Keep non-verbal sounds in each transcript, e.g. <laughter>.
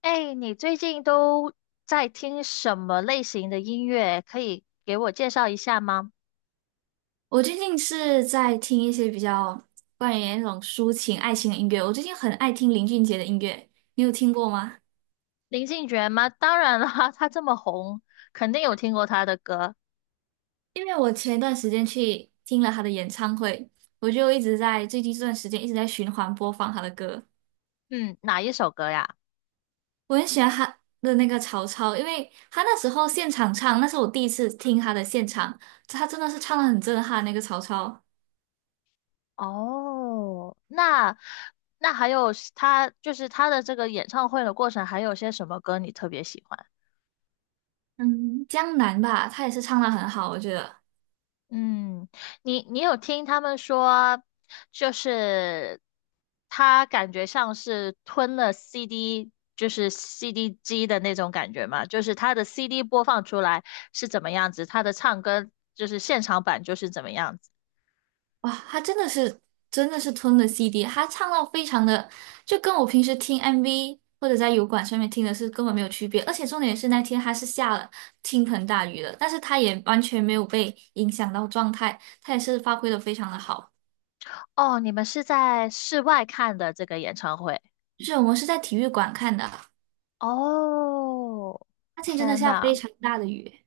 哎，你最近都在听什么类型的音乐？可以给我介绍一下吗？我最近是在听一些比较关于那种抒情爱情的音乐。我最近很爱听林俊杰的音乐，你有听过吗？林俊杰吗？当然啦，<laughs> 他这么红，肯定有听过他的歌。因为我前一段时间去听了他的演唱会，我就一直在最近这段时间一直在循环播放他的歌。嗯，哪一首歌呀？我很喜欢他的那个曹操，因为他那时候现场唱，那是我第一次听他的现场，他真的是唱的很震撼。那个曹操，哦，那还有是他就是他的这个演唱会的过程，还有些什么歌你特别喜欢？嗯，江南吧，他也是唱的很好，我觉得。嗯，你有听他们说，就是他感觉像是吞了 CD，就是 CD 机的那种感觉嘛，就是他的 CD 播放出来是怎么样子，他的唱歌就是现场版就是怎么样子。哇，他真的是吞了 CD，他唱到非常的，就跟我平时听 MV 或者在油管上面听的是根本没有区别。而且重点是那天他是下了倾盆大雨的，但是他也完全没有被影响到状态，他也是发挥的非常的好。哦，你们是在室外看的这个演唱会？就是我们是在体育馆看的，哦，那天真的天下非呐，常大的雨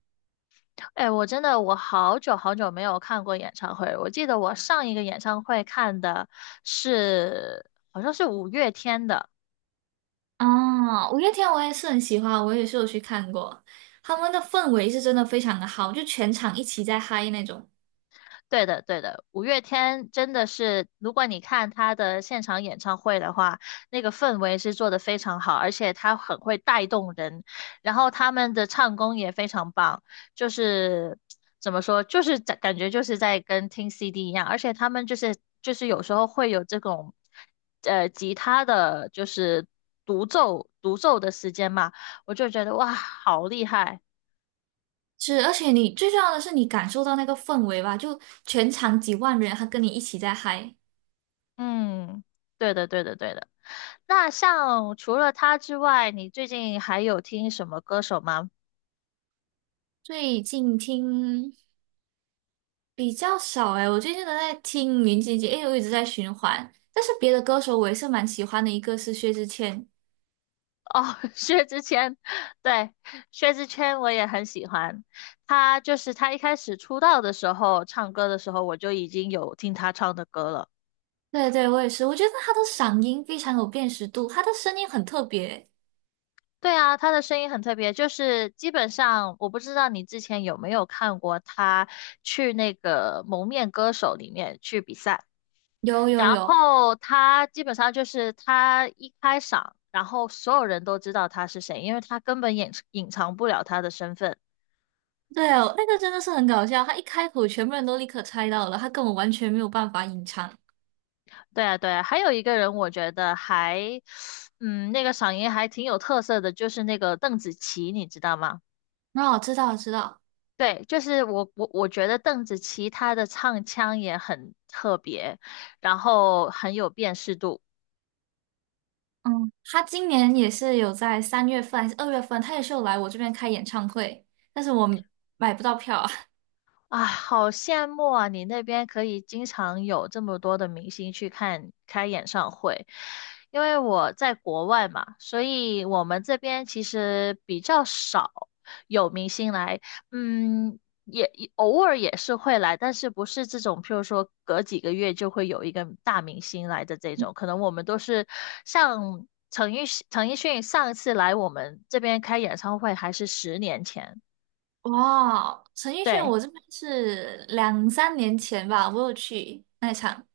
哎，我真的好久好久没有看过演唱会了，我记得我上一个演唱会看的是好像是五月天的。啊！五月天我也是很喜欢，我也是有去看过，他们的氛围是真的非常的好，就全场一起在嗨那种。对的，对的，五月天真的是，如果你看他的现场演唱会的话，那个氛围是做的非常好，而且他很会带动人，然后他们的唱功也非常棒，就是怎么说，就是感觉就是在跟听 CD 一样，而且他们就是有时候会有这种，吉他的就是独奏的时间嘛，我就觉得哇，好厉害。是，而且你最重要的是你感受到那个氛围吧，就全场几万人，他跟你一起在嗨。嗯，对的，对的，对的。那像除了他之外，你最近还有听什么歌手吗？最近听比较少诶，我最近都在听林俊杰，因为我一直在循环。但是别的歌手我也是蛮喜欢的，一个是薛之谦，哦，<laughs> 薛之谦，对，薛之谦我也很喜欢。他就是他一开始出道的时候，唱歌的时候我就已经有听他唱的歌了。对对，我也是，我觉得他的嗓音非常有辨识度，他的声音很特别。对啊，他的声音很特别，就是基本上我不知道你之前有没有看过他去那个《蒙面歌手》里面去比赛。有有然有，后他基本上就是他一开嗓，然后所有人都知道他是谁，因为他根本掩隐藏不了他的身份。对哦，那个真的是很搞笑，他一开口全部人都立刻猜到了，他根本完全没有办法隐藏。对啊，对啊，还有一个人我觉得还，嗯，那个嗓音还挺有特色的，就是那个邓紫棋，你知道吗？哦，知道，我知道。对，就是我觉得邓紫棋她的唱腔也很特别，然后很有辨识度。嗯，他今年也是有在三月份还是二月份，他也是有来我这边开演唱会，但是我买不到票啊。啊，好羡慕啊！你那边可以经常有这么多的明星去看开演唱会，因为我在国外嘛，所以我们这边其实比较少有明星来，嗯，也偶尔也是会来，但是不是这种，譬如说隔几个月就会有一个大明星来的这种，可能我们都是像陈奕迅，陈奕迅上一次来我们这边开演唱会还是十年前。<laughs> 哇，陈奕迅，对。我这边是两三年前吧，我有去那一场，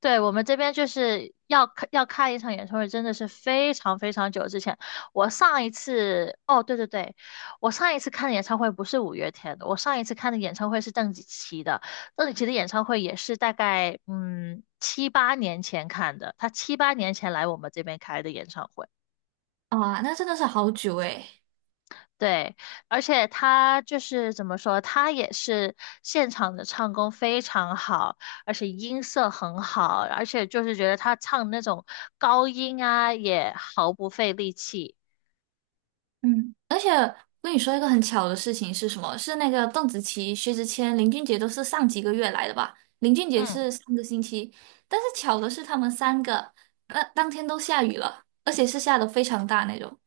对，我们这边就是要开一场演唱会，真的是非常非常久之前。我上一次，哦，对对对，我上一次看的演唱会不是五月天的，我上一次看的演唱会是邓紫棋的。邓紫棋的演唱会也是大概嗯七八年前看的，她七八年前来我们这边开的演唱会。啊，那真的是好久诶。对，而且他就是怎么说，他也是现场的唱功非常好，而且音色很好，而且就是觉得他唱那种高音啊，也毫不费力气。嗯，而且我跟你说一个很巧的事情是什么？是那个邓紫棋、薛之谦、林俊杰都是上几个月来的吧？林俊杰嗯，是上个星期，但是巧的是他们三个，那当天都下雨了，而且是下的非常大那种。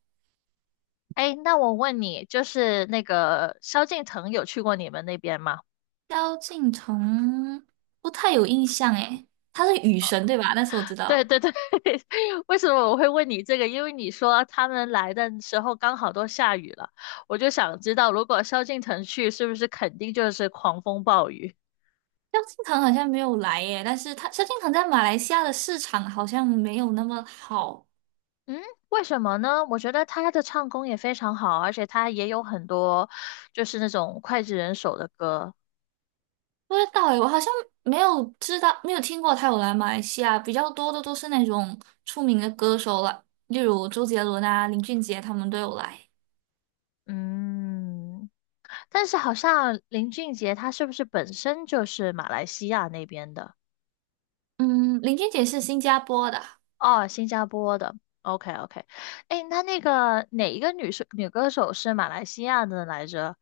哎，那我问你，就是那个萧敬腾有去过你们那边吗？萧敬腾不太有印象诶，他是雨神对吧？但是我知 <laughs> 对道对对，<laughs> 为什么我会问你这个？因为你说他们来的时候刚好都下雨了，我就想知道，如果萧敬腾去，是不是肯定就是狂风暴雨？萧敬腾好像没有来耶，但是萧敬腾在马来西亚的市场好像没有那么好，嗯，为什么呢？我觉得他的唱功也非常好，而且他也有很多就是那种脍炙人口的歌。不知道诶，我好像没有知道，没有听过他有来马来西亚，比较多的都是那种出名的歌手了，例如周杰伦啊、林俊杰他们都有来。嗯，但是好像林俊杰他是不是本身就是马来西亚那边的？嗯，林俊杰是新加坡的，哦，新加坡的。OK OK，哎，那那个哪一个女歌手是马来西亚的来着？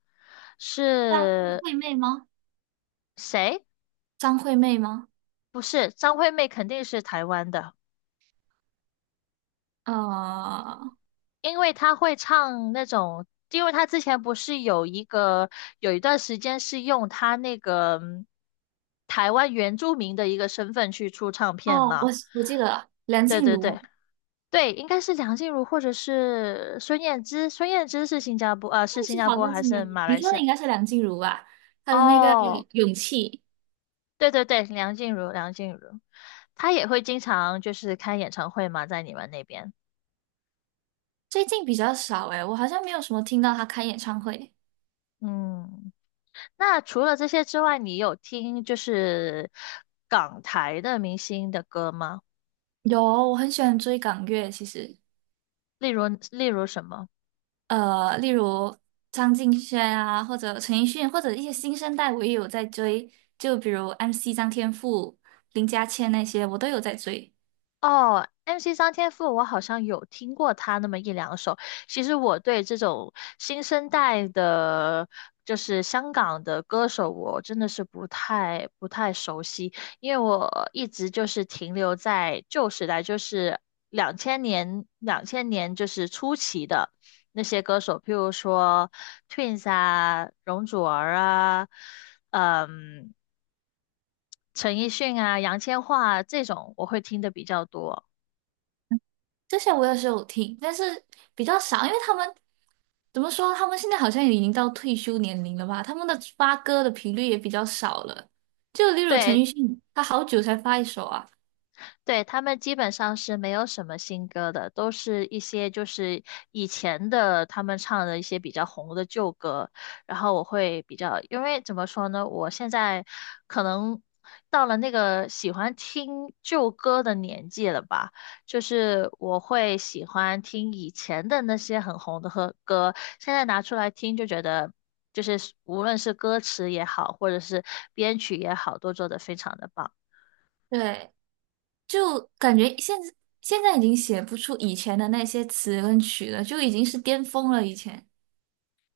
张是惠妹吗？谁？张惠妹吗？不是，张惠妹肯定是台湾的。呃，因为他会唱那种，因为他之前不是有一个有一段时间是用他那个嗯台湾原住民的一个身份去出唱片哦，我嘛？我记得了，梁对静对茹。对对，应该是梁静茹或者是孙燕姿，孙燕姿是新加坡啊，是记新加好坡像还是没有，是马你来说西的亚？应该是梁静茹吧？她的那个哦，《勇气》对对对，梁静茹，她也会经常就是开演唱会嘛，在你们那边，最近比较少诶，我好像没有什么听到她开演唱会。嗯。那除了这些之外，你有听就是港台的明星的歌吗？有，我很喜欢追港乐，其实例如，例如什么？例如张敬轩啊，或者陈奕迅，或者一些新生代，我也有在追，就比如 MC 张天赋、林家谦那些，我都有在追。哦，MC 张天赋，我好像有听过他那么一两首。其实我对这种新生代的，就是香港的歌手，我真的是不太熟悉，因为我一直就是停留在旧时代，就是两千年就是初期的那些歌手，譬如说 Twins 啊、容祖儿啊，嗯，陈奕迅啊、杨千嬅啊这种，我会听的比较多。这些我也是有听，但是比较少，因为他们怎么说？他们现在好像也已经到退休年龄了吧？他们的发歌的频率也比较少了。就例如陈对，奕迅，他好久才发一首啊。对，他们基本上是没有什么新歌的，都是一些就是以前的他们唱的一些比较红的旧歌。然后我会比较，因为怎么说呢，我现在可能到了那个喜欢听旧歌的年纪了吧，就是我会喜欢听以前的那些很红的和歌，现在拿出来听就觉得。就是无论是歌词也好，或者是编曲也好，都做得非常的棒。对，就感觉现在已经写不出以前的那些词跟曲了，就已经是巅峰了。以前，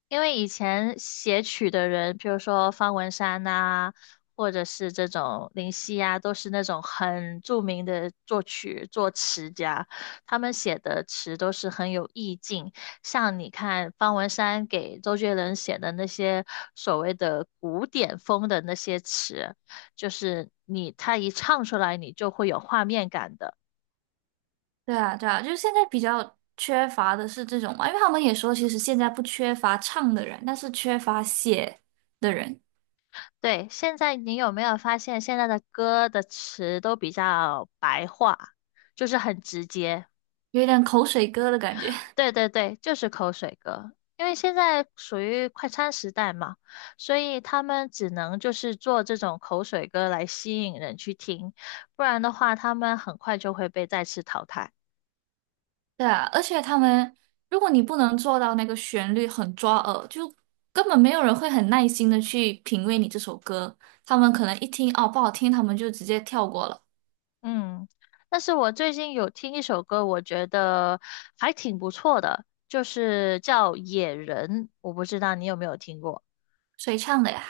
因为以前写曲的人，比如说方文山呐、或者是这种林夕呀、都是那种很著名的作曲作词家，他们写的词都是很有意境。像你看方文山给周杰伦写的那些所谓的古典风的那些词，就是他一唱出来，你就会有画面感的。对啊，对啊，就是现在比较缺乏的是这种嘛，因为他们也说，其实现在不缺乏唱的人，但是缺乏写的人，对，现在你有没有发现现在的歌的词都比较白话，就是很直接。有一点口水歌的感觉。对对对，就是口水歌。因为现在属于快餐时代嘛，所以他们只能就是做这种口水歌来吸引人去听，不然的话他们很快就会被再次淘汰。对啊，而且他们，如果你不能做到那个旋律很抓耳，就根本没有人会很耐心的去品味你这首歌。他们可能一听哦不好听，他们就直接跳过了。嗯，但是我最近有听一首歌，我觉得还挺不错的，就是叫《野人》，我不知道你有没有听过。谁唱的呀？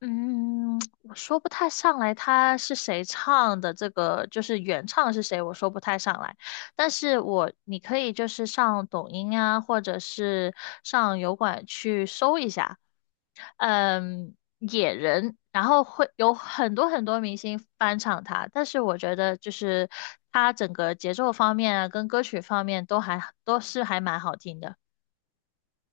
嗯，我说不太上来他是谁唱的，这个就是原唱是谁，我说不太上来。但是你可以就是上抖音啊，或者是上油管去搜一下，嗯，野人，然后会有很多很多明星翻唱他，但是我觉得就是他整个节奏方面啊，跟歌曲方面都还都是还蛮好听的。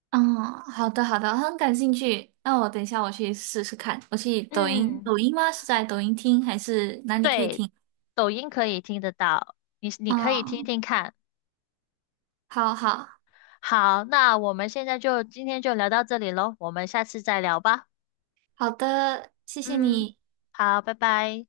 嗯，好的好的，很感兴趣。那我等一下我去试试看。我去抖音，嗯，抖音吗？是在抖音听还是哪里可以对，听？抖音可以听得到，你可以听嗯，听看。好好好，那我们现在就今天就聊到这里喽，我们下次再聊吧。好的，谢谢嗯，你。好，拜拜。